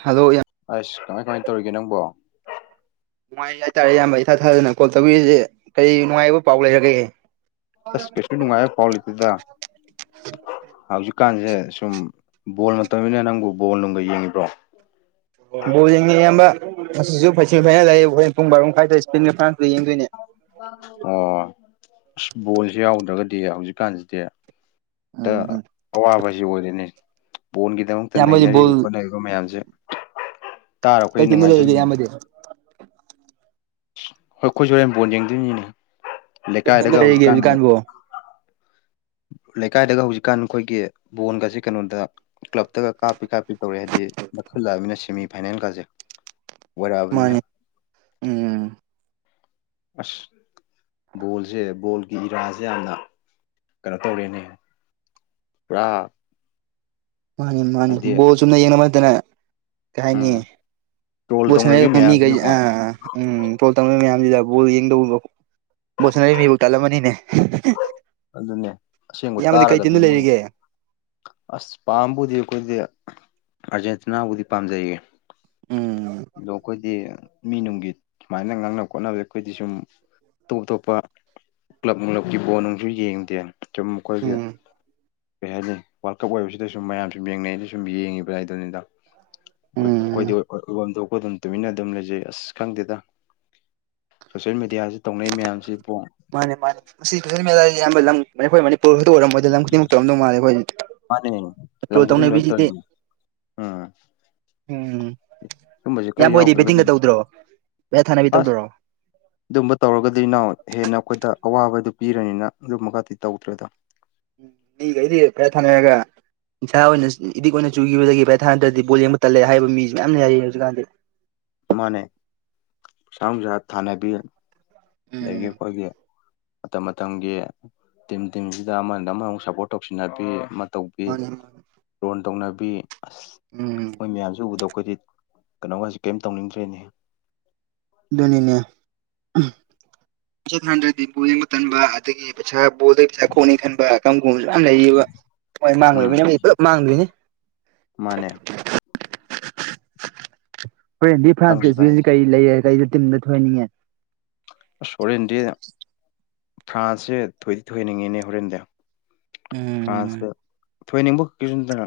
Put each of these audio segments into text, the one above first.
hello ꯏꯌꯥꯝ ꯑꯁ ꯀꯃꯥꯏ ꯀꯃꯥꯏ ꯇꯧꯔꯤꯒꯦ ꯅꯪꯕꯣ ꯅꯨꯡꯉꯥꯏꯔꯤ ꯍꯥꯏꯇꯥꯔꯦ ꯏꯌꯥꯝꯕ ꯏꯊꯥ ꯊꯥꯖꯗꯅ ꯀꯣꯜ ꯇꯧꯕꯤꯔꯤꯁꯦ ꯀꯔꯤ ꯅꯨꯡꯉꯥꯏꯕ ꯄꯥꯎ ꯂꯩꯔꯒꯦ ꯑꯁ ꯀꯩꯁꯨ ꯅꯨꯡꯉꯥꯏꯕ ꯄꯥꯎꯂꯤꯇꯦꯗ ꯍꯧꯖꯤꯛꯀꯥꯟꯁꯦ ꯁꯨꯝ ꯕꯣꯜ ꯃꯇꯝꯅꯤꯅ ꯅꯪꯕꯨ ꯕꯣꯜ ꯅꯨꯡꯒꯥ ꯌꯦꯡꯏꯕ꯭ꯔꯣ ꯕꯣꯜ ꯌꯦꯡꯉꯦ ꯏꯌꯥꯝꯕ ꯉꯁꯤꯁꯨ ꯐꯩꯁꯦꯃꯤ ꯐꯥꯏꯅꯦꯜ ꯂꯩꯌꯦ ꯍꫭꯔꯦꯟ ꯄꯨꯡ ꯕꯥꯔꫭ ꯃꯈꯥꯏꯗ ꯏꯁꯄꯦꯟꯒ ꯐ꯭ꯔꯥꯟꯁꯒ ꯌꯦꯡꯗꯣꯏꯅꯦ ꯑꯣ ꯑ ꯕꯣꯜꯁꯦ ꯌꯥꯎꯗ꯭ꯔꯒꯗꯤ ꯍꯧꯖꯤꯛꯀꯥꯟꯁꯤꯗꯤ ꯇꯥ ꯑꯋꯥꯕꯁꯦ ꯑꯣꯏꯔꯦꯅꯦ ꯕꯣꯜꯒꯤꯗꯃꯛꯇ ꯏꯌꯥꯝꯕꯗꯤ ꯅꯩꯅꯔꯤꯕ ꯕꯣꯜ ꯈꯣꯠꯅꯔꯤꯕ ꯑꯗꯨ ꯃꯌꯥꯝꯁꯦ ꯇꯥꯔꯒ ꯀꯩ ꯑꯈꫭꯏ ꯇꯤꯝꯗ ꯂꯩꯔꯤꯒꯦ ꯅꯨꯡꯉꯥꯏꯖꯥꯔꯤꯅꯤꯅꯦ ꯏꯌꯥꯝꯕꯗꯤ ꯍꯣꯏ ꯑꯩꯈꯣꯏꯁꯨ ꯍꯣꯔꯦꯝꯕꯣꯟ ꯌꯦꯡꯗꯣꯏꯅꯤꯅꯦ ꯀꯩ ꯇꯤꯝꯗ ꯂꯩꯀꯥꯏꯗꯒ ꯂꯩꯔꯤꯒꯦ ꯍꯧꯖꯤꯛꯀꯥꯟꯁꯦ ꯍꯧꯖꯤꯛꯀꯥꯟꯕꯣ ꯂꯩꯀꯥꯏꯗꯒ ꯍꯧꯖꯤꯛꯀꯥꯟ ꯑꯩꯈꯣꯏꯒꯤ ꯕꯣꯟꯒꯁꯦ ꯀꯩꯅꯣꯗ ꯀ꯭ꯂꯞꯇꯒ ꯀꯥꯞꯄꯤ ꯀꯥꯞ ꯇꯧꯔꯦ ꯍꯥꯏꯗꯤ ꯅꯥꯛꯁꯤꯜꯂꯥꯛꯑꯥꯕꯅꯤꯅ ꯁꯦꯃꯤ ꯐꯥꯏꯅꯦꯜ ꯀꯥꯁꯦ ꯃꯥꯅꯤ ꯎꯝ ꯑꯁ ꯕꯣꯜꯁꯦ ꯕꯣꯜꯒꯤ ꯏꯔꯥꯁꯦ ꯌꯥꯝꯅ ꯀꯩꯅꯣ ꯇꯧꯔꯦꯅꯦ ꯄꯨꯔꯥ ꯃꯥꯅꯤ ꯃꯥꯅꯤ ꯍꯥꯏꯗꯤ ꯕꫭꯜ ꯆꯨꯝꯅ ꯌꯦꯡꯅꯕ ꯅꯠꯇꯅꯥ ꯀꯩꯍꯥꯏꯅꯤ ꯎꯝ ꯇ꯭ꯔꯣꯜ ꯕꫭꯜ ꯇꯧꯅꯕꯤ ꯁꯅꯔꯤꯕ ꯃꯤꯒꯩ ꯃꯌꯥꯝꯁꯤꯅꯀꯣ ꯑꯥ ꯎꯝ ꯇ꯭ꯔꯣꯜ ꯇꯧꯅꯩ ꯃꯌꯥꯝꯁꯤꯗ ꯕꯣꯜ ꯌꯦꯡꯗꯧꯕꯧ ꯕꯣꯜ ꯁꯥꯟꯅꯔꯤ ꯃꯤꯕꯨ ꯇꯜꯂꯝꯃꯅꯤꯅꯦ ꯑꯗꯨꯅꯦ ꯑꯁꯦꯡꯕ ꯏꯌꯥꯝꯕꯗꯤ ꯀꯩ ꯇꯥꯔꯒꯗꯤ ꯇꯤꯝꯗ ꯃꯣꯏ ꯂꯩꯔꯤꯒꯦ ꯑꯁ ꯄꯥꯝꯕꯨꯗꯤ ꯑꯩꯈꯣꯏꯗꯤ ꯑꯥꯔꯖꯦꯟꯇꯤꯅꯥꯕꯨꯗꯤ ꯄꯥꯝꯖꯩꯌꯦ ꯎꯝ ꯗꫭ ꯈꫭꯏꯗꯤ ꯃꯤꯅꯨꯡꯒꯤ ꯁꯨꯃꯥꯏꯅ ꯉꯥꯡꯅꯕ ꯈꯣꯠꯅꯕꯗ ꯑꯩꯈꯣꯏꯗꯤ ꯁꯨꯝ ꯑꯇꯣꯞ ꯑꯇꯣꯞꯄ ꯀ꯭ꯂꯞ ꯅꫭꯡꯂꯞꯀꯤ ꯕꯣꯂ ꯅꯨꯡꯁꯨ ꯌꯦꯡꯗꯦ ꯁꯨꯝ ꯃꯈꯣꯏꯒꯤ ꯀꯩꯍꯥꯏꯅꯤ ꯋꯥꯔꯜ ꯀꯞ ꯑꯣꯏꯕꯁꯤꯗ ꯁꯨꯝ ꯃꯌꯥꯝ ꯁꯨꯝ ꯌꯦꯡꯅꯩꯅꯥ ꯁꯨꯝ ꯌꯦꯡꯉꯤꯕ ꯍꯥꯏꯕꯗꯨꯅꯤꯗꯥ ꯑꯩꯈꫭꯏ ꯎꯝ ꯑꯩꯈꯣꯏꯗꯤ ꯑꯣꯏꯕꯝ ꯊꯣꯛꯄ ꯑꯗꯨꯝ ꯇꯨꯃꯤꯟꯅ ꯑꯗꯨꯝ ꯂꯩꯖꯩ ꯑꯁ ꯈꯪꯗꯦꯗ ꯁꯣꯁꯌꯦꯜ ꯃꯦꯗꯤꯌꯥꯁꯤ ꯇꯧꯅꯩ ꯃꯌꯥꯝꯁꯤꯕꯨ ꯃꯥꯅꯦ ꯃꯥꯅꯦ ꯃꯁꯤ ꯁꫭꯁꯜ ꯃꯦꯗꯤꯌꯥꯁꯦ ꯑꯌꯥꯝꯕ ꯂꯝ ꯑꯩꯈꯣꯏ ꯃꯅꯤꯄꯨꯔ ꯈꯛꯇ ꯑꯣꯏꯔꯝꯃꫭꯏꯗꯤ ꯂꯝ ꯈꯨꯗꯤꯡꯃꯛꯇ ꯑꫭꯏꯔꯝꯗꯧ ꯃꯥꯂꯦ ꯑꯩꯈꯣꯏꯗꯤ ꯃꯥꯅꯦꯅꯦ ꯂꯝ ꯈꯨꯗꯤꯡ ꯂꯣꯏ ꯇꯧꯔꯤꯅꯦ ꯎꯝ ꯎꯝ ꯁꯨꯝꯕꯁꯦ ꯈꯔ ꯏꯌꯥꯝꯕ ꯍꫭꯏꯗꯤ ꯌꯥꯎꯗ꯭ꯔꯒꯗꯤ ꯕꯦꯇꯤꯡꯒ ꯇꯧꯗ꯭ꯔꯣ ꯄꯩꯁꯥ ꯊꯥꯅꯕꯤ ꯑꯁ ꯇꯧꯗ꯭ꯔꯣ ꯑꯗꯨꯝꯕ ꯇꯧꯔꯒꯗꯤ ꯏꯅꯥꯎ ꯍꯦꯟꯅ ꯑꯩꯈꯣꯏꯗ ꯑꯋꯥꯕꯗꯨ ꯄꯤꯔꯅꯤꯅ ꯑꯗꯨꯝꯕ ꯒꯗꯤ ꯇꯧꯗ꯭ꯔꯦꯗ ꯃꯤꯒꯩꯗꯤ ꯄꯩꯁꯥ ꯊꯅꯔꯥꯒ ꯅꯤꯁꯥ ꯑꯣꯏꯅ ꯏꯗꯤꯛ ꯑꯣꯏꯅ ꯆꯨꯈꯤꯕꯗꯒꯤ ꯚꯠ ꯊꯥꯅꯗ꯭ꯔꯗꯤ ꯕꯣꯜ ꯌꯦꯡꯕ ꯇꯜꯂꯦ ꯍꯥꯏꯕ ꯃꯤꯁꯨ ꯃꯌꯥꯝ ꯂꯦꯌꯦ ꯍꯧꯖꯤꯛꯀꯥꯟꯗꯤ ꯃꯥꯅꯦ ꯄꯩꯁꯥ ꯅꯨꯡꯁꯥ ꯊꯥꯟꯅꯕꯤ ꯑꯗꯒꯤ ꯎꯝ ꯑꯩꯈꯣꯏꯒꯤ ꯃꯇꯝ ꯃꯇꯝꯒꯤ ꯇꯤꯝ ꯇꯤꯝꯁꯤꯗ ꯑꯃꯗ ꯑꯃꯃꯨꯛ ꯁꯞꯄꯣꯔꯠ ꯇꯧꯁꯤꯟꯅꯕꯤ ꯑꯃ ꯇꯧ ꯃꯥꯅꯦ ꯃꯥꯅꯦ ꯂꯣꯟ ꯇꯧꯅꯕꯤ ꯑꯁ ꯎꯝ ꯃꯣꯏ ꯃꯌꯥꯝꯁꯨ ꯎꯕꯗ ꯑꯩꯈꯣꯏꯗꯤ ꯀꯩꯅꯣꯒꯁꯤ ꯀꯩꯝ ꯇꯧꯅꯤꯡꯗ꯭ꯔꯦꯅꯦ ꯑꯗꯨꯅꯤꯅꯦ ꯄꯩꯁꯥ ꯊꯥꯅ [inaudible] ꯗ꯭ꯔꯗꯤ ꯕꯡ ꯑꯃ ꯇꯟꯕ ꯑꯗꯒꯤ ꯄꯩꯁꯥ ꯕꯗꯒꯤ ꯄꯩ ꯈꯣꯛꯅꯤ ꯈꯟꯕ [inaudible] ꯀꯔꯝꯒꯨꯝꯁꯨꯌꯥꯝ ꯂꯩꯌꯦꯕ ꯍꯣꯏ ꯎꯝ ꯃꯥꯡꯂꯣꯏꯅ ꯄꯨꯂꯞ ꯃꯥꯡꯗꯣꯏꯅꯤ ꯃꯥꯅꯦ ꯍꯣꯔꯦꯟꯗꯤ ꯐ꯭ꯔꯥꯟꯁ ꯀ ꯈꯪꯗꯦꯗ ꯏꯁꯄꯦꯟꯒꯁꯦ ꯀꯔꯤ ꯂꯩꯔꯦ ꯀꯩꯗ ꯇꯤꯝꯗ ꯊꯣꯏꯍꯟꯅꯤꯡꯉꯦ ꯑꯁ ꯍꯣꯔꯦꯟꯗꯤ ꯐ꯭ꯔꯥꯟꯁꯁꯦ ꯊꯣꯏꯗꯤ ꯊꯣꯏꯍꯟꯅꯤꯡꯉꯤꯅꯦ ꯍꯣꯔꯦꯟꯗꯤ ꯎꯝ ꯐ꯭ꯔꯥꯟꯁꯇꫭ ꯊꯣꯏꯅꯤꯡꯕꯈꯛꯀꯤꯁꯨ ꯅꯠꯇꯅ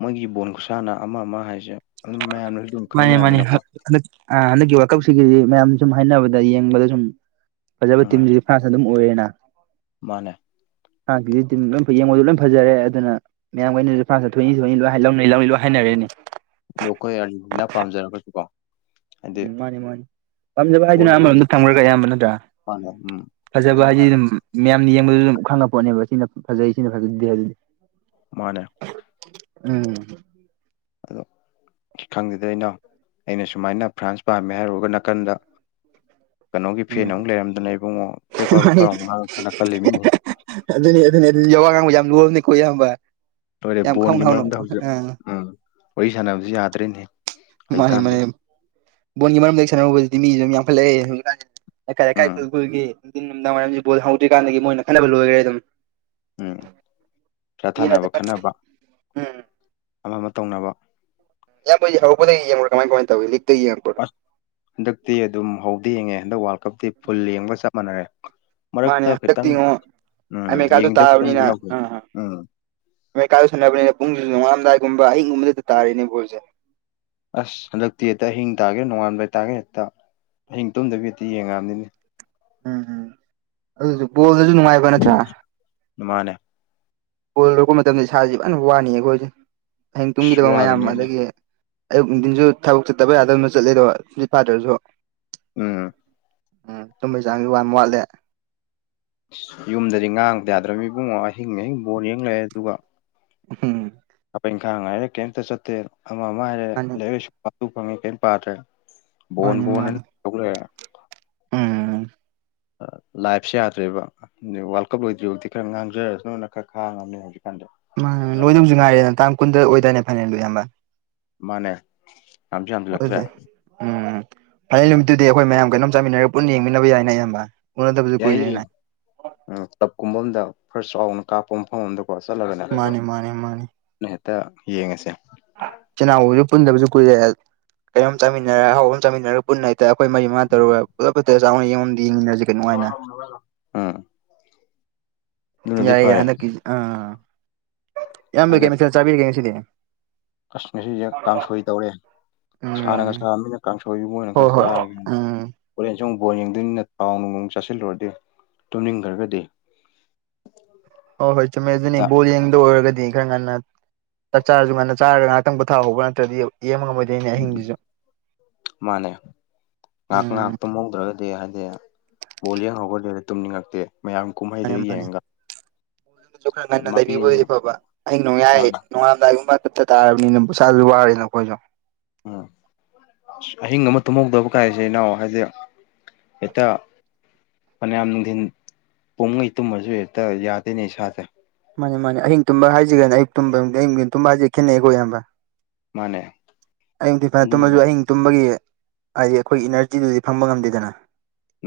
ꯃꯣꯏꯒꯤ ꯕꯣꯟ ꯈꯨꯠꯁꯥꯟꯅ ꯑꯃ ꯑꯃ ꯍꯥꯏꯁꯦ ꯑꯗꯨꯝ ꯃꯌꯥꯝꯅꯁꯨ ꯑꯗꯨꯝ ꯃꯥꯅꯦ ꯃꯥꯅꯦ ꯈꯪꯅꯔꯝꯃꯤꯅꯀꯣ ꯍꯟꯗꯛ ꯍꯟꯗꯛꯀꯤ ꯋꯥꯔꯜꯀꯞꯁꯤꯒꯤꯗꯤ ꯃꯌꯥꯝꯅ ꯁꯨꯝ ꯍꯥꯏꯅꯕꯗ ꯌꯦꯡꯕꯗ ꯁꯨꯝ ꯐꯖꯕ ꯎꯝ ꯇꯤꯝꯁꯤ ꯐ꯭ꯔꯥꯟꯁ ꯑꯗꯨꯝ ꯑꯣꯏꯔꯦꯅ ꯃꯥꯅꯦ ꯐ꯭ꯔꯥꯟꯁ ꯀꯤꯁꯤ ꯂꯣꯏ ꯌꯦꯡꯕꯗ ꯂꯣꯏ ꯐꯖꯔꯦ ꯑꯗꯨꯅ ꯃꯌꯥꯝ ꯀꯩꯅꯁꯨ ꯐ꯭ꯔꯥꯟ ꯅꯥ ꯊꯣꯏꯅꯤ ꯊꫭꯏꯅꯤ ꯂꫭꯏ ꯂꯣꯏꯅꯤ ꯂꯧꯅꯤ ꯂꯣꯏ ꯍꯥꯏꯅꯔꯦꯅꯦ ꯑꯗꯣ ꯑꯩꯈꯣꯏ ꯑꯔꯖꯦꯟꯇꯤꯅꯥ ꯄꯥꯝꯖꯔꯒꯁꯨ ꯀꯣ ꯎꯝ ꯃꯥꯅꯦ ꯃꯥꯅꯦ ꯄꯥꯝꯖꯕ ꯍꯥꯏꯗꯨꯅ ꯍꯣꯏ ꯍꯣꯏ ꯑꯃꯔꯣꯝꯗ ꯊꯝꯈ꯭ꯔꯒ ꯢꯌꯥꯝꯕ ꯅꯠꯇ꯭ꯔꯥ ꯃꯥꯅꯦ ꯎꯝ ꯐꯖꯕ ꯍꯥꯏꯗꯤ ꯑꯗꯨꯝ ꯃꯌꯥꯝꯅ ꯌꯦꯡꯕꯗꯨꯁꯨ ꯑꯗꯨꯝ ꯈꯪꯄꯣꯠꯅꯦꯕ ꯁꯤꯅ ꯐꯖꯩ ꯁꯤꯅ ꯐꯖꯗꯦ ꯑꯗꯨꯗꯤ ꯃꯥꯅꯦ ꯎꯝ ꯑꯗꯣ ꯈꯪꯗꯦꯗ ꯏꯅꯥꯎ ꯑꯩꯅ ꯁꯨꯃꯥꯏꯅ ꯐ꯭ꯔꯥꯟꯁ ꯄꯥꯝꯃꯦ ꯍꯥꯏꯔꯨꯔꯒ ꯅꯥꯀꯟꯗ ꯀꯩꯅꯣꯒꯤ ꯐꯦꯟ ꯑꯃꯨꯛ ꯎꯝ ꯂꯩꯔꯝꯗꯅ ꯏꯕꯨꯡꯉꯣ ꯄꯦꯄꯥ ꯄꯦꯄꯥ ꯃꯥꯅꯤ ꯑꯃꯨꯛ ꯉꯥꯡꯂꯛꯇꯅ ꯈꯜꯂꯤ ꯃꯤꯅꯦ ꯑꯗꯨꯅꯤ ꯑꯗꯨꯅꯤ ꯑꯗꯨ ꯋꯥ ꯉꯥꯡꯕ ꯌꯥꯝ ꯂꯨꯔꯕꯅꯤꯀꯣ ꯢꯌꯥꯝꯕ ꯂꯣꯏꯔꯦ ꯕꯣꯟꯒꯤ ꯃꯔꯝꯗ ꯍꯧꯖꯤꯛ ꯎꯝ ꯋꯥꯔꯤ ꯁꯥꯟꯅꯕꯁꯤ ꯌꯥꯗ꯭ꯔꯤꯅꯦ ꯃꯥꯅꯦ ꯃꯥꯅꯦ ꯕꯣꯟꯒꯤ ꯃꯔꯝꯗ ꯍꯦꯛ ꯁꯥꯟꯅꯔꯨꯕꯁꯤꯗꯤ ꯃꯤꯁꯨ ꯑꯗꯨꯝ ꯌꯥꯝꯈꯠꯂꯛꯑꯦ ꯍꯧꯖꯤꯛꯀꯥꯟꯁꯦ ꯎꯝ ꯑꯩꯜꯒꯤ [inaudible] ꯅꯨꯡꯤꯟ ꯅꯨꯃꯤꯗꯥꯡ ꯋꯥꯏꯝꯁꯤ ꯕꯣ ꯍꯧꯗ꯭ꯔꯤꯥꯟꯗꯒꯤ ꯃꯣꯏꯅ ꯈꯟꯅꯕ ꯂꯣꯏꯈꯔꯦ ꯑꯗꯨꯝ ꯎꯝ ꯊ ꯆꯥꯊꯅꯕ ꯎꯝ ꯈꯠꯅꯕ [inaudible] ꯑꯃ ꯑꯃ ꯇꯧꯅꯕ ꯢꯌꯥꯝꯕ ꯍꯣꯢꯗꯤ ꯍꯧꯔꯛꯕꯗꯩ ꯌꯦꯡꯕꯔꯥ ꯀꯃꯥꯏ ꯀꯃꯥꯏ ꯇꯧꯏ ꯂꯤꯛꯇꯩ ꯌꯦꯡꯉꯥꯛꯕ꯭ꯔꯣ ꯍꯟꯗꯛꯇꯤ ꯑꯗꯨꯝ ꯍꯧꯗꯩ ꯌꯦꯡꯉꯦ ꯍꯟꯗꯛ ꯋꯥꯔꯜ ꯀꯞꯇꯤ ꯐꯨꯜ ꯌꯦꯡꯕꯒ ꯆꯞ ꯃꯥꯟꯅꯔꯦ ꯃꯥꯅꯦ ꯃꯔꯛꯇ ꯍꯟꯗꯛꯇꯤ ꯈꯤꯇꯪ ꯉꯣ ꯎꯝ ꯑꯃꯦꯔꯤꯀꯥꯗꯣ ꯌꯦꯡꯗꯕ ꯈꯤꯇꯪꯗꯤ ꯌꯥꯎꯖꯩ ꯎꯝ ꯃꯩꯀꯥꯏꯥꯗ ꯁꯥꯟꯅꯕꯅꯤ ꯄꯨꯡꯁꯨ ꯅꯣꯡꯉꯥꯂꯝꯗꯥꯏꯒꯨꯝꯕ ꯑꯍꯤꯒꯨꯝꯕꯗ ꯇꯥꯔꯦꯅꯦ ꯕꯜꯁꯦ ꯑꯁ ꯍꯟꯗꯛꯇꯤ ꯍꯦꯛꯇ ꯑꯍꯤꯡ ꯇꯥꯒꯦ ꯅꯣꯡꯉꯥꯟꯕ ꯂꯩꯇꯥꯥꯒꯦ ꯍꯦꯛꯇ ꯑꯍꯤꯡ ꯇꯨꯝꯗꯕꯤ ꯍꯦꯛꯇ ꯌꯦꯡꯉꯛꯑꯕꯅꯤꯅꯦ ꯎꯝ ꯎꯝ ꯑꯗꯨꯁꯨ ꯕꯣꯜꯗꯁꯨ ꯅꯨꯡꯉꯥꯏꯕ ꯅꯠꯇ꯭ꯔꯥ ꯃꯥꯅꯦ ꯀꯣꯜ ꯂꯔꯛꯄ ꯃꯇꯝꯗ ꯏꯁꯥꯁꯦ ꯐꯖꯅ ꯋꯥꯅꯤ ꯑꯩꯈꯣꯏꯁꯦ ꯍꯌꯦꯡ ꯑꯁ ꯇꯨꯡꯈꯤꯗꯕ ꯃꯌꯥꯝ ꯋꯥꯗꯣꯏꯅꯦ ꯑꯗꯒꯤ ꯑꯌꯨꯛ ꯅꯨꯡꯊꯤꯟꯁꯨ ꯊꯕꯛ ꯆꯠꯇꯕ ꯌꯥꯗꯕꯅ ꯆꯠꯂꯦꯗꯣ ꯇꯨꯝꯁꯤꯠ ꯐꯥꯗ꯭ꯔꯁꯨ ꯎꯝ ꯎꯝ ꯇꯨꯝꯕꯩ ꯆꯥꯡꯁꯦ ꯌꯥꯝ ꯋꯥꯠꯂꯦ ꯌꯨꯝꯗꯗꯤ ꯉꯥꯡꯕ ꯌꯥꯗ꯭ꯔꯕ ꯃꯤ ꯏꯕꯨꯡꯉꯣ ꯑꯍꯤꯡ ꯑꯍꯤꯡ ꯕꯣꯜ ꯌꯦꯡ ꯂꯩꯔꯦ ꯑꯗꯨꯒ ꯎꯝ ꯍꯥꯄꯛ ꯏꯪꯈꯥꯡ ꯍꯥꯏꯥꯏꯔꯦ ꯀꯩꯝꯇ ꯆꯠꯇꯦ ꯑꯃ ꯑꯃ ꯍꯥꯏꯔꯦ ꯃꯥꯅꯤ ꯂꯩꯔꯁꯨ ꯐꯪꯉꯦ ꯀꯔꯤꯝ ꯄꯥꯗ꯭ꯔꯦ [inaudible] ꯎꯥ ꯑꯩ ꯂꯥꯏꯐꯁꯨ ꯌꯥꯗ꯭ꯔꯦꯕ ꯋꯥꯔꯜ ꯀꯞ ꯂꯣꯏꯗ꯭ꯔꯤꯐꯥꯎꯗꯤ ꯈꯔ ꯉꯥꯡꯖꯔꯁꯅꯅ ꯈꯔ ꯈꯥꯡꯉꯕꯅꯦ ꯍꯧꯖꯤꯛꯀꯥꯟꯗ ꯃꯥꯣꯏꯅꯧꯁꯨꯥꯏꯦ ꯅ ꯇꯥꯡ ꯀꯨꯟꯗ ꯑꯣꯏꯗꯣꯏꯔꯅꯦ ꯐꯥꯏꯅꯦꯟꯗꯣ ꯑꯕ ꯃꯥꯅꯦ ꯌꯥꯝꯁꯨ ꯍꯥꯝꯖꯤꯜꯂꯛꯇ꯭ꯔꯦ ꯑꯗꯨꯗꯤ ꯎꯝ ꯐꯅꯤꯦꯛ ꯅꯨꯃꯤꯠꯇꯨꯗꯤ ꯑꯩꯈꯣꯏ ꯃꯌꯥꯝ ꯀꯩꯅꯣꯝ ꯆꯥꯃꯤꯟꯅꯔꯒ ꯄꯨꯟꯅ ꯌꯦꯡꯃꯤꯟꯅꯕ ꯌꯥꯏꯅꯦ ꯑꯌꯥꯝꯕ ꯌꯥꯏꯌꯦ ꯀ꯭ꯂꯕ ꯀꯨꯝꯕ ꯑꯝꯗ ꯈꯔꯥ ꯆꯥꯎꯅ ꯀꯥꯞꯄ ꯃꯐꯝ ꯑꯗ ꯀꯣ ꯆꯠꯂꯒꯅꯦ ꯃꯥꯅꯤ ꯃꯥꯅꯤ ꯃꯥꯅꯤ ꯍꯦꯛꯇ ꯌꯦꯡꯉꯁꯦ ꯆꯤꯜꯅꯥꯎꯕꯁꯨ ꯄꯨꯟꯗꯕꯁꯨ ꯀꯨꯏꯔꯦ ꯀꯩꯅꯣꯝ ꯆꯥꯃꯤꯟꯅꯔ ꯑꯍꯧꯕ ꯑꯃ ꯆꯥꯃꯤꯟꯅꯔꯒ ꯄꯨꯟꯅ ꯑꯩꯈꯣꯏ ꯃꯥ ꯇꯔꯨꯔ ꯄꯨꯂꯞꯄ ꯆꯥꯎꯅ ꯌꯦꯉ ꯌꯦꯡꯃꯤꯟꯅꯁꯤꯒꯦ ꯎꯝ ꯑꯗꯨꯅꯗꯤ ꯌꯥꯏ ꯌꯥꯏ ꯐꯔꯦ ꯍꯟꯗꯛꯀꯤꯁꯤ ꯑꯥ ꯏꯌꯥꯝꯒꯦ ꯑꯗꯩ ꯃꯗ ꯆꯥꯕꯤꯔꯛꯒꯦ ꯉꯁꯤꯗꯤ ꯑꯁ ꯉꯁꯤꯁꯦ ꯀꯥꯡꯁꯣꯏ ꯇꯧꯔꯦ ꯎꯝ ꯁꯥꯥꯟꯅꯒ ꯁꯥꯕ ꯃꯤꯅ ꯀꯥꯡꯁꯣꯏ ꯃꯣꯏꯅ ꯈꯔ ꯍꯣꯏ ꯍꯣꯏ ꯆꯥꯔꯒꯦꯅ ꯎꯝ ꯍꯣꯔꯦꯟ ꯁꯨꯝ ꯕꯣꯟ ꯌꯦꯡꯗꯣꯏꯅꯤꯅ ꯄꯥꯎ ꯅꯨꯡ ꯅꯨꯡ ꯆꯥꯁꯤꯜꯂꯨꯔꯗꯤ ꯇꯨꯝꯅꯤꯡꯈ꯭ꯔꯒꯗꯤ ꯑꯣ ꯍꯣꯏ ꯆꯨꯝꯃꯦ ꯑꯗꯨꯅꯤ ꯕꯣꯜ ꯌꯦꯡꯗ ꯑꯣꯏꯔꯒꯗꯤ ꯈꯔ ꯉꯟꯅ ꯆꯥꯛ ꯆꯥꯔꯁꯨ ꯉꯟꯅ ꯆꯥꯔꯒ ꯉꯍꯥꯛꯇꯪ ꯄꯣꯊꯥꯍꯧꯕ꯭ꯔ ꯅꯠꯇ꯭ꯔꯗꯤ ꯌꯦꯡ ꯕ ꯃꯥꯅꯦ ꯉꯥꯏꯍꯥꯛ ꯎꯝ ꯉꯥꯏꯍꯥꯛꯇ ꯃꯣꯡꯗ꯭ꯔꯒ ꯑꯗꯨ ꯍꯥꯏꯗꯤ ꯕꯣ ꯂꯡꯍꯧꯕ ꯂꯩꯔ ꯇꯨꯝꯅꯤꯡꯉꯛꯇꯦ ꯃꯌꯥꯝ ꯀꯨꯝꯍꯩꯗꯨ ꯌꯦꯡꯉꯒ ꯗꯁꯨ ꯈꯔ ꯉꯟꯅ ꯃꯥꯄꯤ ꯂꯩꯕꯤꯕ ꯑꫭꯏꯗꯤ ꯐꯕ ꯑꯍꯤꯡ ꯅꯣꯡꯌꯥꯏ ꯃꯥꯅ ꯅꯣꯡꯉꯥꯝꯗꯥꯏꯒꯨꯝꯕ ꯐꯠꯇ ꯇꯥꯔꯕꯅꯤꯅꯁꯥꯁꯨ ꯋꯥꯔꯦꯅ ꯅꯈꯣꯏꯁꯨ ꯎꯝ ꯑ ꯑꯍꯤꯡ ꯑꯃ ꯇꯨꯝꯍꯧꯗꯕ ꯀꯥꯏꯁꯦ ꯏꯅꯥꯎ ꯍꯥꯏꯁꯦ ꯍꯦꯛꯇ ꯃꯅꯌꯥꯝ ꯅꯨꯡꯊꯤꯟ ꯄꯨꯡꯈꯩ ꯇꯨꯝꯃꯁꯨ ꯍꯦꯛꯇ ꯌꯥꯗꯣꯏꯅꯦ ꯏꯁꯥꯁꯦ ꯃꯥꯅꯦ ꯃꯥꯅꯦ ꯑꯍꯤꯡ ꯇꯨꯝꯕ ꯍꯥꯏꯁꯤꯒꯦꯅꯤ ꯑꯌꯨꯛꯨꯝꯕ ꯑꯛ ꯇꯨꯝꯕ ꯍꯥꯏꯁꯦ ꯈꯦꯠꯅꯩꯀꯣ ꯏꯌꯥꯝꯕ ꯃꯥꯅꯦ ꯑꯌꯧꯛ ꯊꯤꯟ ꯄꯔ ꯇꯨꯝꯃꯁꯨ ꯑꯗꯨꯅꯕꯨ ꯑꯍꯤꯡ ꯇꯨꯝꯕꯒꯤ ꯍꯥꯏꯗꯤ ꯑꯩꯈꯣꯏꯒꯤ ꯏꯅꯔꯖꯤꯗꯨꯗꯤ ꯐꯪꯕ ꯉꯝꯗꯦꯗꯅ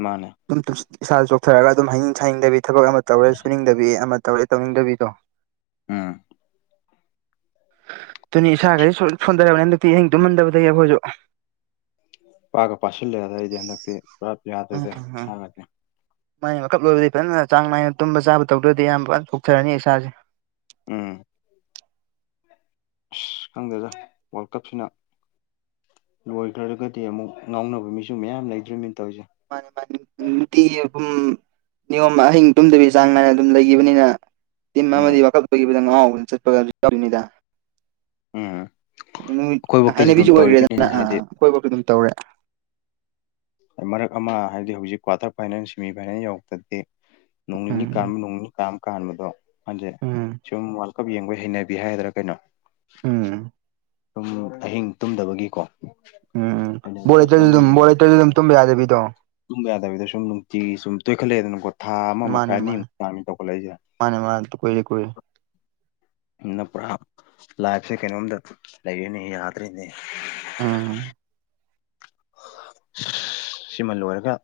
ꯃꯥꯅꯦ ꯑꯗꯨꯝ ꯇꯨꯝ ꯏꯁꯥꯗ ꯆꯣꯛꯊꯔꯒ ꯑꯗꯨꯝ ꯍꯩꯅꯤꯡ ꯁꯥꯏꯅꯤꯡꯗꯕꯤ ꯊꯕꯛ ꯑꯃ ꯇꯧꯔꯦ ꯁꯨꯅꯤꯡꯗꯕꯤ ꯑꯃ ꯇꯧꯔꯦ ꯇꯧꯅꯤꯡꯗꯕꯤꯗꯣ ꯑꯝ ꯗꯨꯅꯤ ꯏꯁꯥꯒꯥꯏꯗꯤ ꯁꫭꯟ ꯁꯣꯟꯗꯔꯕꯅꯤ ꯍꯟꯗꯛꯇꯤ ꯑꯍꯤꯡ ꯇꯨꯝꯃꯟꯗꯕꯗꯒꯤ ꯑꯩꯈꯣꯏꯁꯨ ꯄꯥꯛꯒ ꯄꯥꯁꯤꯜꯂꯦ ꯑꯗ ꯑꯩꯗꯤꯦ ꯍꯟꯗꯛꯇꯤ ꯄꯨꯔꯞ ꯌꯥꯗ꯭ꯔꯣꯏꯗꯤ ꯁꯥꯡꯉꯁꯦ ꯃꯥꯏ ꯋꯀꯞ ꯂꯣꯏꯕꯗꯩ ꯐꯖꯅ ꯆꯥꯡ ꯅꯥꯏꯅ ꯇꯨꯝꯕ ꯆꯥꯕ ꯇꯧꯗ꯭ꯔꯗꯤ ꯌꯥꯝ ꯐꯖꯅ ꯊꯣꯛꯊꯔꯅꯤ ꯏꯁꯥꯁꯦ ꯎꯝ ꯑꯁ ꯈꯪꯗꯦꯗ ꯋꯥꯔꯜ ꯀꯞꯁꯤꯅ ꯂꯣꯏꯈ꯭ꯔꯒꯗꯤ ꯑꯃꯨꯛ ꯉꯥꯎꯅꯕ ꯃꯤꯁꯨ ꯃꯌꯥꯝ ꯂꯩꯗ꯭ꯔꯤꯃꯤꯅ ꯇꯧꯔꯤꯁꯦ ꯃꯥꯅꯦ ꯃꯥꯅꯦ ꯅꯨꯇꯤ ꯑꯍꯨꯝ ꯅꯤꯌꯣꯝ ꯑꯍꯤꯡ ꯇꯨꯝꯗꯕꯤ ꯆꯥꯡ ꯅꯥꯏꯅ ꯑꯗꯨꯝ ꯂꯩꯈꯤꯕꯅꯤꯅ ꯇꯤꯝ ꯎꯝ ꯑꯃꯗꯤ ꯋꯥꯈꯜ ꯄꯈꯤꯕꯗ ꯉꯥꯎ ꯆꯠꯄ ꯌꯥꯎꯔꯤꯅꯤꯗ ꯎꯝ ꯅꯨꯃꯤꯠ ꯑꯩꯈꯣꯏꯐꯧꯇꯁꯨ ꯑꯗꯨꯝ ꯍꯥꯏꯅꯕꯤꯁꯨ ꯑꯣꯏꯈ꯭ꯔꯦꯗꯅ ꯇꯧꯔꯤꯃꯤꯅꯦ ꯍꯥꯏꯗꯤ ꯑꯩꯈꯣꯏꯕꯁꯨ ꯑꯗꯨꯝ ꯇꯧꯔꯦ ꯃꯔꯛ ꯑꯃ ꯍꯥꯏꯕꯗꯤ ꯍꯧꯖꯤꯛ ꯀ꯭ꯋꯥꯇꯔ ꯐꯥꯏꯅꯦꯜ ꯁꯦꯃꯤ ꯐꯥꯏꯅꯦꯜ ꯌꯧꯔꯛꯇꯗꯗꯤ ꯅꯣꯡ ꯅꯤꯅꯤ ꯀ ꯎꯝ ꯅꯣꯡ ꯅꯤꯅꯤ ꯀꯥꯝ ꯀꯥꯟꯕꯗꯣ ꯍꯟꯁꯦ ꯎꯝ ꯁꯨꯝ ꯀꯞ ꯌꯡꯕꯒꯤ ꯍꯩꯅꯕꯤꯦ ꯍꯥꯏꯒꯗ꯭ꯔꯥ ꯀꯩꯅꯣ ꯎꯝ ꯄꯨꯝ ꯑꯍꯤꯡ ꯇꯨꯝꯗꯕꯒꯤꯀꯣ ꯎꯝ ꯕꯣꯔ ꯍꯩꯅꯕꯤꯗꯣ ꯂꯩꯇꯁꯨ ꯁꯨꯝ ꯑꯗꯨꯝ ꯕꯣꯔ ꯂꯩꯇꯁꯨ ꯑꯗꯨꯝ ꯇꯨꯝꯕ ꯌꯥꯗꯕꯤꯗꯣ ꯇꯨꯝꯕ ꯌꯥꯗꯕꯤꯗ ꯁꯨꯝ ꯅꯨꯡꯇꯤ ꯁꯨꯝ ꯇꯣꯏꯈꯠꯂꯛꯑꯦꯗꯅꯀꯣ ꯊꯥ ꯑꯃ ꯃꯈꯥꯏ ꯃꯥꯅꯦ ꯃꯥꯅꯦ ꯑꯅꯤꯃꯨꯛ ꯆꯥꯅꯤ ꯇꯧꯈꯠꯂꯛꯏꯁꯦ ꯃꯥꯅꯦ ꯃꯥꯅꯦ ꯀꯣꯏꯔꯦ ꯀꯣꯏꯔꯦ ꯅ ꯄꯨꯔꯥ ꯂꯥꯏꯐꯁꯦ ꯀꯩꯅꯣꯝꯇ ꯂꯩꯔꯤꯣꯏꯅꯤ ꯌꯥꯗ꯭ꯔꯤꯅꯦ ꯎꯝ ꯁꯤꯃꯥ ꯂꯣꯏꯔꯒ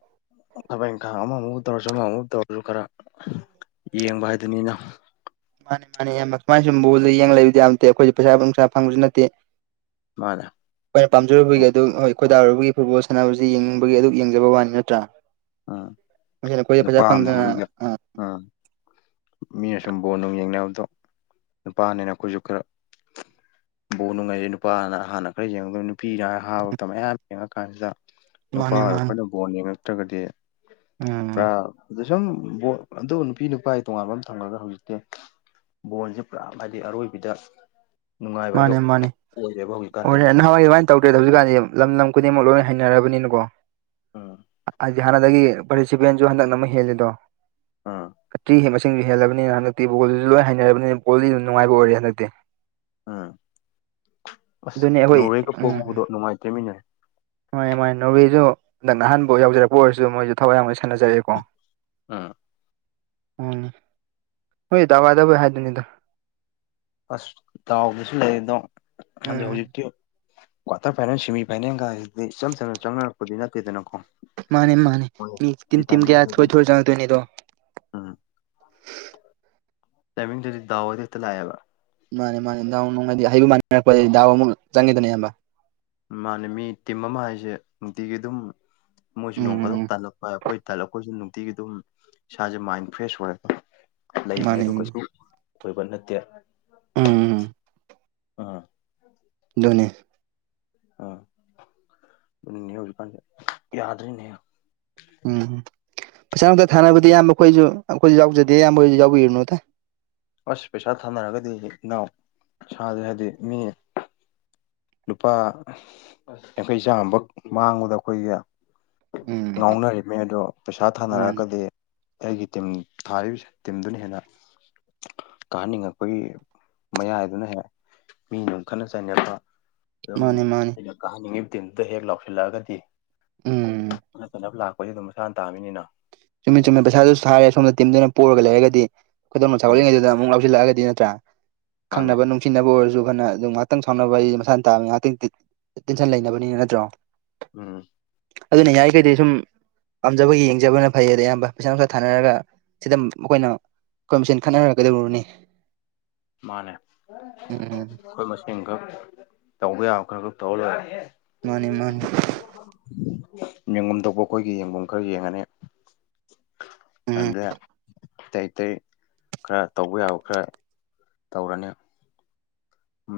ꯊꯕꯛ ꯏꯪꯈꯥꯡ ꯑꯃꯃꯨ ꯇꯧꯔꯁꯨ ꯑꯃꯃꯨ ꯇꯧꯔꯁꯨ ꯈꯔ ꯌꯦꯡꯕ ꯍꯥꯏꯗꯨꯅꯤ ꯏꯅꯥꯎ ꯃꯥꯅꯦ ꯃꯥꯅꯦ ꯁꯨꯃꯥꯏ ꯁꯨꯝꯕꯜꯗ ꯌꯦꯡ ꯂꯩꯕꯗꯤ ꯌꯥꯝ ꯅꯠꯇꯦ ꯑꯩꯈꯣꯏꯁꯨ ꯄꯩꯁꯥ ꯅꯨꯡꯁꯥ ꯐꯪꯕꯁꯨ ꯅꯠꯇꯦ ꯃꯥꯗ ꯑꯈꯩꯅ ꯄꯥꯝꯖꯔꯨꯕꯒꯤ ꯑꯗꯨ ꯍꯣꯏ ꯈꯣꯏꯗꯥꯔꯨꯕꯒꯤ ꯐꯨꯠꯕꯣꯜ ꯁꯥꯟꯅꯕꯁꯤ ꯌꯦꯡꯅꯤꯡꯕꯒꯤ ꯑꯗꯨꯛ ꯌꯦꯡꯖꯕ ꯋꯥꯅꯤ ꯅꯠꯇ꯭ꯔꯥ ꯎꯝ ꯀꯣꯏ ꯄꯩꯁꯥ ꯐꯪꯗ ꯑ ꯑꯝ ꯃꯤꯅ ꯁꯨꯝ ꯕꯣꯟ ꯅꯨꯡ ꯌꯦꯡꯅꯕꯗꯣ ꯅꯨꯄꯥꯅꯤꯅ ꯑꯩꯈꯣꯏꯁꯨ ꯈꯔ ꯕꯣ ꯅꯨꯡꯉꯥꯏꯔꯤ ꯅꯨꯄꯥꯅ ꯍꯥꯟꯅ ꯈꯔ ꯌꯦꯡꯉꯗꯣꯏ ꯅꯨꯄꯤ ꯅꯍꯥꯄꯧꯇ ꯃꯌꯥꯝ ꯌꯦꯡꯉ ꯀꯥꯟꯁꯤꯗ ꯅꯨꯄꯥ ꯃꯥꯅꯦ ꯑꯣꯏꯔ ꯃꯥꯅꯦ ꯑꯩꯣꯏꯅ ꯕꯣꯟ ꯌꯦꯉꯛꯇ꯭ꯔꯒꯗꯤ ꯎꯝ ꯄꯨꯔꯥ ꯑꯗ ꯁꯨꯝ ꯑꯗꯨ ꯅꯨꯄꯤ ꯅꯨꯄꯥ ꯇꯣꯉꯥꯟꯕ ꯑꯃ ꯊꯝꯂꯒ ꯍꯧꯖꯤꯛꯇꯤ ꯕꯣꯣꯟꯁꯦ ꯄꯨꯔꯥ ꯍꯥꯏꯗꯤ ꯑꯔꯣꯏꯕꯤꯗ ꯅꯨꯡꯉꯥꯏꯕ ꯍꯥꯏꯗꯣ ꯃꯥꯅꯦ ꯑꯣꯏꯔꯦꯕ ꯍꯧꯖꯤꯛꯀꯥꯟꯗꯤꯦ ꯇꯧꯗꯦꯗ ꯍꯧꯖꯤꯛꯀꯥꯟꯗꯤ ꯂꯝ ꯂꯝ ꯈꯨꯗꯤꯡꯃꯛ ꯂꯣꯏꯅ ꯍꯩꯅꯔꯕꯅꯤꯅꯀꯣ ꯎꯝ ꯍꯥꯏꯗꯤ ꯍꯥꯟꯅꯗꯒꯤ ꯄꯥꯔꯇꯤꯁꯤꯦꯟꯁꯨ ꯍꯟꯗꯛꯅ ꯑꯃ ꯍꯂꯜꯂꯤꯗꯣ ꯑꯥ ꯑ꯭ ꯃꯁꯤꯡꯁꯨ ꯍꯦꯜꯂꯅꯤꯅ ꯍꯟꯗꯤ ꯕꯣꯜꯗꯨꯁꯨ ꯂꯣꯏꯅ ꯍꯩꯅꯔꯕꯅꯤ ꯕꯣꯜꯗꯤ ꯑꯗꯨ ꯅꯨꯡꯉꯥꯏ ꯑꯣꯏ ꯍꯟꯗꯛꯇꯤ ꯎꯝ ꯑꯁ ꯑꯗꯨꯅꯤ ꯑꯩꯈꯣꯏ ꯅꯣꯔꯦꯒ ꯄꯣꯛꯍꯕꯗꯣ ꯅꯨꯡꯉꯥꯏꯇꯦꯃꯤꯅꯦ ꯃꯥꯣꯏ ꯃꯥꯏ ꯅꯣꯔꯋꯦꯁꯨ ꯍꯟꯛ ꯅꯍꯥꯟꯕꯥꯎ ꯌꯧꯖꯔꯛꯄ ꯑꯣꯏꯔꯁꯨ ꯃꯣꯏꯁꯨ ꯊꯋꯥꯏ ꯌꯥꯝ ꯂꯣꯏ ꯁꯥꯟꯅꯖꯔꯛꯑꯦꯀꯣ ꯎꯝ ꯎꯝ ꯍꯣꯏ ꯇꯋꯥꯏꯗꯕꯩ ꯍꯥꯏꯗꯣꯏꯅꯤꯗ ꯑꯁ ꯇꯥꯎꯗꯁꯨ ꯂꯩ ꯑꯗꯣ ꯍꯧꯖꯤꯛ ꯎꯝ ꯍꯧꯖꯤꯛꯤ ꯀ꯭ꯋꯥꯇꯔ ꯐꯥꯏꯅꯦꯜ ꯁꯦꯃꯤ ꯐꯥꯏꯅꯦꯜꯒꯁꯤꯗꯤ ꯏꯆꯝ ꯆꯝꯅ ꯆꯪꯅꯔꯛꯄꯗꯤ ꯅꯠꯇꯦꯗꯅꯀꯣ ꯃꯥꯅꯦ ꯃꯥꯅꯦ ꯍꯣꯏ ꯃꯤ ꯁꯤ ꯇꯤꯝꯒꯤꯌꯥ ꯊ ꯊ ꯆꯪꯉꯛꯇꯣꯏꯅꯤꯗꯣ ꯎ ꯇꯥꯏꯃꯤꯡꯗꯨꯗꯤꯗꯥꯋꯥꯏꯗꯤ ꯍꯦꯛꯇ ꯂꯥꯛꯑꯦꯕ ꯃꯥꯅꯦ ꯃꯥꯅꯦ ꯗꯥꯎ ꯅꯨꯡꯉꯥꯏꯗꯤ ꯍꯩꯕ ꯃꯥꯟꯔꯛꯄꯗꯒꯤ ꯗꯥꯎ ꯑꯃꯨꯛ ꯆꯪꯈꯤꯗꯅꯦ ꯏꯕ ꯃꯥꯅꯦ ꯃꯤ ꯇꯤꯝ ꯑꯃ ꯍꯥꯏꯁꯦ ꯅꯨꯡꯇꯤꯒꯤ ꯑꯗꯨꯝ ꯃꯣꯏꯁꯨ ꯎꯝ ꯅꯣꯡ ꯎꯝ ꯈꯗꯣꯛ ꯇꯜꯂꯛꯄ ꯑꯩꯈꯣꯏ ꯇꯥꯜꯂꯛꯄꯣꯏꯁꯨ ꯅꯨꯡꯇꯤꯒꯤ ꯑꯗꯨꯝ ꯏꯁꯥꯁꯦ ꯃꯥꯏꯟ ꯐ꯭ꯔꯦꯁ ꯑꯣꯏꯔꯦ ꯎꯝ ꯂꯩꯕ ꯃꯥꯅꯦ ꯍꯥꯏꯗꯣ ꯎꯝ ꯀꯩꯁꯨ ꯑꯣꯏꯕ ꯅꯠꯇꯦ ꯎꯝꯝ ꯎ ꯑꯗꯨꯅꯤ ꯑ ꯀꯥꯟ ꯌꯥꯗ꯭ꯔꯤꯅꯦ ꯎꯝꯝ ꯄꯩꯁꯥꯅꯛꯇ ꯊꯥꯅꯕꯗꯤ ꯑꯌꯥꯝꯕ ꯑꯩꯈꯣꯏꯁꯨ ꯑꯩꯈꯣꯏꯁꯨ ꯌꯥꯎꯖꯗꯦ ꯑꯌꯥꯝꯕꯈꯣꯏꯁꯨ ꯌꯥꯎꯕꯤꯔꯨꯅꯨ ꯑꯇ ꯑꯁ ꯄꯩꯁꯥ ꯊꯥꯅꯔꯒꯗꯤ ꯏꯅꯥꯎ ꯁꯥꯥꯁꯦ ꯍꯥꯏꯗꯤ ꯃꯤ ꯂꯨꯄꯥ ꯌꯥꯡꯈꯩ ꯆꯥꯝꯃꯈꯛ ꯃꯥꯡꯕꯗ ꯑꯩꯈꯣꯏꯒ ꯎꯝ ꯉꯥꯎꯅꯔꯤꯕꯅꯤ ꯑ ꯑꯗꯨ ꯄꯩꯁꯥ ꯃꯥꯅꯤ ꯊꯥꯅꯔꯛꯑꯒꯗꯤ ꯑꯩꯒꯤ ꯇꯤꯝ ꯊꯥꯔꯤꯕꯁꯦ ꯇꯤꯝꯗꯨꯅ ꯍꯦꯟꯅ ꯀꯥꯍꯅꯤꯡꯉꯛꯄꯒꯤ ꯃꯌꯥꯏꯗꯨꯅ ꯍꯦꯛ ꯃꯤꯗꯨ ꯈꯠꯅ ꯆꯩꯅꯤꯡꯕ ꯑꯗꯨꯝ ꯃꯥꯅꯤ ꯃꯥꯅꯤ ꯑꯩꯅ ꯀꯥꯍꯟꯅꯤꯡꯗꯕ ꯇꯤꯝꯗꯨꯗ ꯍꯦꯛ ꯂꯥꯎꯁꯤꯜꯂꯛꯑꯒꯗꯤ ꯎꯝ ꯈꯠꯅꯥ ꯆꯩꯅꯕꯥ ꯂꯥꯛ ꯑꯩꯈꯣꯏꯁꯨ ꯑꯗꯨꯝ ꯃꯁꯥꯅ ꯇꯥꯃꯤꯅꯤꯅ ꯆꯨꯝꯃꯦ ꯆꯨꯝꯃꯦ ꯄꯩꯁꯥꯗꯨꯁꯨ ꯁꯥꯔꯦ ꯑ ꯁꯣꯝꯗ ꯇꯤꯝꯗꯨꯅ ꯄꯔꯒ ꯂꯩꯔꯒꯗꯤ ꯈꯨꯗꯝ ꯃꯆꯥ ꯎꯝ ꯎꯠꯂꯤꯉꯩꯗꯨꯗ ꯑꯃꯨꯛ ꯉꯥꯎꯁꯟꯂꯛꯑꯒꯗꯤ ꯅꯠꯇ꯭ꯔ ꯃꯥꯅꯦ ꯈꯪꯅꯕ ꯅꯨꯃ ꯇꯤꯟꯅꯕ ꯑꯣꯏꯔꯁꯨ ꯐꯅ ꯑꯗꯨꯝ ꯉꯥꯏꯥꯛꯪ ꯁꯥꯎꯅꯕ ꯑꯩ ꯃꯁꯥꯅꯥꯕ ꯉꯥꯏꯍꯥꯛꯇꯪ ꯇꯦꯟꯁꯟ ꯂꯩꯅꯕꯅꯤꯅ ꯅꯠꯇ꯭ꯔꯣ ꯎꯝ ꯑꯗꯨꯅ ꯌꯥꯔꯤꯈꯩꯗꯩ ꯁꯨꯝ ꯄꯥꯝꯖꯕ ꯌꯦꯡꯖꯕꯅ ꯐꯩ ꯑꯗ ꯑꯌꯥꯝꯕ ꯄꯩꯁꯥ ꯅꯨꯡꯁꯥ ꯊꯥꯅꯔꯒ ꯁꯤꯗ ꯑꯩꯈꯣꯏꯅ ꯑꯩꯈꯣꯏ ꯃꯁꯦꯟ ꯈꯠꯅꯔꯛꯒꯗꯧꯔꯅꯤ ꯃꯥꯅꯦ ꯎꯝ ꯑꯩꯈꯣꯏ ꯃꯁꯤꯡꯈꯛ ꯇꯧꯕ ꯌꯥꯕ ꯈꯔ ꯈꯛ ꯇꯧꯔ ꯂꫭꯏꯔꯦ ꯃꯥꯅꯤ ꯃꯥꯅꯤ ꯌꯦꯡꯐꯝꯐꯝ ꯊꯣꯛꯧꯕ ꯑꯩꯈꯣꯏꯒꯤ ꯌꯦꯡꯐꯝ ꯈꯔ ꯌꯦꯡꯉꯅꯤ ꯎꯝ ꯍꯪꯗꯦ ꯑꯇꯩ ꯑꯇꯩ ꯈꯔ ꯇꯧꯕ ꯌꯥꯕ ꯈꯔ ꯇꯧꯔꯅꯤ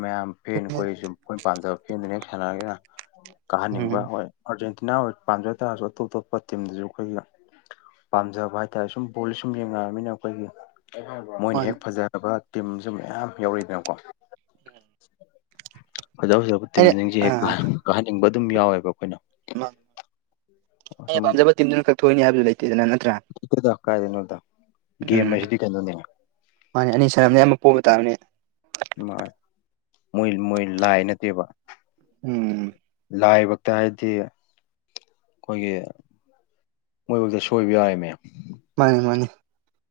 ꯃꯌꯥꯝ ꯐꯦꯟ ꯑꯩꯈꯣꯏꯁꯨ ꯑꯩꯈꯣꯏꯅ ꯄꯥꯝꯖꯕ ꯐꯦꯟꯗꯨꯅ ꯍꯦꯛ ꯁꯥꯟꯅꯔꯒꯦꯅ ꯎꯝ ꯀꯥꯍꯟꯅꯤꯡꯕ ꯍꯣꯏ ꯑꯥꯔꯖꯦꯟꯇꯤꯅꯥ ꯑꯣꯏ ꯄꯥꯝꯖ ꯇꯥꯔꯁꯨ ꯑꯇꯣꯞ ꯑꯇꯣꯞꯄ ꯇꯤꯝꯗꯁꯨ ꯑꯩꯈꯣꯏꯒ ꯄꯥꯝꯖꯕ ꯍꯥꯏꯇꯥꯥꯔꯦ ꯁꯨꯝ ꯕꯣꯜꯁꯦ ꯁꯨꯝ ꯌꯦꯡꯅꯛꯑꯅꯤꯅ ꯑꯩꯈꯣꯏꯒꯤ ꯃꯣꯏꯅ ꯃꯥꯅꯤ ꯍꯦꯛ ꯐꯖꯕ ꯇꯤꯝꯁꯨ ꯃꯌꯥꯝ ꯌꯥꯎꯔꯤꯛꯏꯗꯅꯀꯣ ꯐꯖ ꯐꯖꯕ ꯑꯩꯅ ꯇꯤꯝꯁꯤꯡꯁꯦ ꯍꯦꯛ ꯑꯥ ꯀꯥꯍꯟꯅꯤꯡꯕ ꯑꯗꯨꯝ ꯌꯥꯎꯋꯦꯕ ꯑꯩꯈꯣꯏꯅ ꯑꯩꯩꯅ ꯑꯗꯨꯝ ꯄꯥꯝꯖꯕ ꯇꯤꯝꯗꯨꯅ ꯀꯛꯊꯣꯛꯏꯅꯤ ꯍꯥꯏꯕꯁꯨ ꯂꯩꯇꯦꯗꯅ ꯅꯠꯇ꯭ꯔꯥ ꯗ ꯀ ꯑꯗꯨꯅ ꯒꯝ ꯎꯝ ꯍꯨꯁꯤꯗꯤ ꯀꯩꯅꯣꯅꯤ ꯃꯥꯅꯦ ꯑꯅꯤ ꯁꯅꯕꯅꯤ ꯑꯃ ꯄ ꯑꯣꯏꯕ ꯇꯥꯕꯅꯦ ꯃꯣꯏ ꯃꯣꯏ ꯃꯣꯏ ꯂꯥꯏ ꯅꯠꯇꯦꯕ ꯎꯝ ꯂꯥꯏꯕꯛꯇ ꯍꯥꯏꯗꯤ ꯑꯩꯈꯣꯏꯒꯤ ꯃꯣꯏꯕꯨꯥꯎꯗ ꯁꯣꯏꯕ ꯌꯥꯏ ꯃ ꯃꯥꯅꯦ ꯃꯥꯅꯦ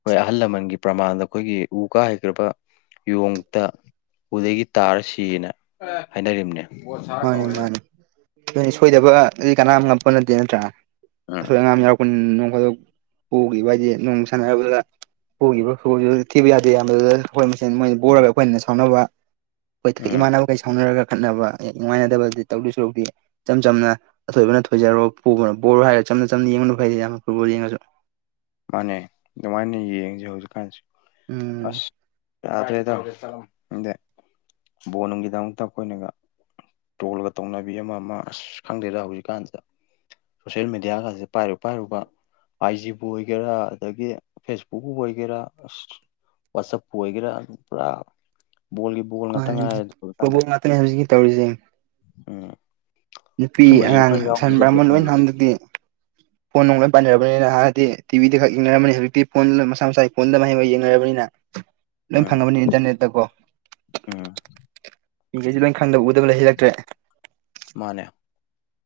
ꯍꯣꯏ ꯑꯍꯜ ꯂꯃꯟꯒꯤ ꯄ꯭ꯔꯃꯥꯟꯗ ꯑꯩꯈꯣꯏꯒꯤ ꯎ ꯀꯥ ꯍꯩꯈ꯭ꯔꯕ ꯌꯣꯡꯇ ꯎꯗꯒꯤ ꯇꯥꯔ ꯁꯤꯌꯦꯅ ꯍꯥꯏꯅꯔꯤꯕꯝꯅꯦ ꯃꯥꯅꯤ ꯃꯥꯅꯤ ꯑꯗꯨꯅꯤ ꯁꯣꯏꯗꯕꯗꯤ ꯀꯅꯥꯝ ꯉꯛꯄ ꯅꯠꯇꯦ ꯅꯠꯇ꯭ꯔꯥ ꯎꯝ ꯑꯁꯣꯏ ꯑꯉꯥꯝ ꯌꯥꯎꯔ ꯈꯨꯟ ꯅꯣꯡꯈꯗꯣꯛ ꯄꯨꯈꯤꯕ ꯍꯥꯏꯗꯤ ꯅꯣꯡ ꯁꯥꯟꯅꯔꯕꯗ ꯎꯈꯤꯕꯗꯤ ꯊꯤꯕ ꯌꯥꯗꯦ ꯌꯥꯝꯕꯗꯨꯗ ꯑꯩꯈꯣꯏ ꯃꯁꯦꯟ ꯃꯣꯏꯅ ꯄꯣꯔꯒ ꯑꯩꯈꯣꯏꯅ ꯁꯥꯎꯅꯕ ꯑꯩꯈꯣꯏ ꯎꯝ ꯏꯃꯥꯟꯅꯕꯈꯩ ꯁꯥꯎꯅꯔꯒ ꯈꯠꯅꯕ ꯍ ꯅꯨꯡꯉꯥꯏꯅꯗꯕꯗꯤ ꯇꯧꯗꯁꯨꯧꯗꯦ ꯏꯆꯝ ꯆꯝꯅ ꯑꯊꯣꯏꯕꯅ ꯊꯣꯏꯖꯔꯣ ꯑꯄꯣꯕꯅꯥ ꯄꯣꯔꯣ ꯍꯥꯏꯔ ꯆꯝꯅ ꯆꯝꯅ ꯌꯦꯡꯕꯅ ꯐꯩꯗꯦ ꯌꯥꯝꯅ ꯐꯨꯠꯕꯣꯜ ꯌꯦꯡꯉꯁꯨ ꯃꯥꯅꯦ ꯑꯗꯨꯃꯥꯏꯅ ꯌꯦꯡꯁꯦ ꯍꯧꯖꯤꯛꯀꯥꯟꯁꯤ ꯎꯝ ꯑꯁ ꯌꯥꯗ꯭ꯔꯦꯗꯗ ꯕꯣꯅꯨꯡꯒꯤꯗꯃꯛꯇ ꯑꯩꯈꯣꯏꯅꯒ ꯇꯣꯜꯂꯒ ꯇꯧꯅꯕꯤ ꯑꯃ ꯑꯃ ꯑꯁ ꯈꯪꯗꯦꯗ ꯍꯧꯖꯤꯛꯀꯥꯟꯁꯤꯗ ꯁꯣꯁꯜ ꯃꯦꯗꯤꯌꯥꯒꯁꯦ ꯄꯥꯏꯔꯨ ꯄꯥꯏꯔꯨꯕ ꯑꯥꯢ ꯖꯤ ꯕꯨ ꯑꯣꯏꯒꯦꯔꯥ ꯑꯗꯒꯤ ꯐꯦꯁꯕꯨꯛꯕꯨ ꯑꯣꯏꯒꯦꯔꯥ ꯑꯁ ꯋꯥꯆꯞꯄꯨ ꯑꯣꯏꯒꯦꯔꯥ ꯑꯗꯨ ꯄꯨꯔꯥ ꯕꯣꯜꯒꯤ ꯕꯣꯜ ꯉꯥꯛꯇ ꯃꯥꯅꯦ ꯉꯥꯏꯔꯦ ꯍꯧꯖꯤꯛꯀꯥꯟꯗ ꯐꯨꯠꯕꯣꯜ ꯉꯥꯛꯇꯅꯦ ꯍꯧꯖꯤꯛꯀꯤ ꯇꯧꯔꯤꯁꯦ ꯎꯝ ꯅꯨꯄꯤ ꯁꯨꯝꯕꯁꯤꯁꯨ ꯑꯉꯥꯡ ꯈꯔ ꯁꯟꯕ꯭ꯔꯥ ꯌꯥꯎꯗ꯭ꯔꯒꯗꯤ ꯑꯃꯟꯣꯏ ꯎꯝ ꯑꯣꯏꯅ ꯍꯟꯗꯛ ꯇꯤ ꯐꯣꯟ ꯅꯨꯡ ꯂꫭꯏ ꯄꯥꯟꯅꯔꯕꯅꯤꯅ ꯍꯥꯟꯅꯗꯤ ꯇꯤꯚꯤꯗ ꯈꯛ ꯌꯦꯡꯅꯔꯕꯅꯤ ꯍꯧꯖꯤꯛꯇꯤ ꯐꯣꯟ ꯃꯁꯥ ꯃꯁꯥꯒꯤ ꯐꯣꯟꯗ ꯃꯍꯩ ꯃꯍꯩ ꯌꯦꯡꯅꯔꯕꯅꯤꯅ [unintelligible] ꯂꯣꯏ ꯐꯪꯉꯕꯅꯤ ꯏꯟꯇꯔꯅꯦꯠꯇ ꯀꯣ ꯎꯝ ꯃꯤꯒꯩꯁꯦ ꯂꯣꯏ ꯈꯪꯗꯕ ꯎ ꯑꯗꯨꯕꯨ ꯂꯩꯁꯤꯜꯂꯛꯇ꯭ꯔꯦ ꯃꯥꯅꯦ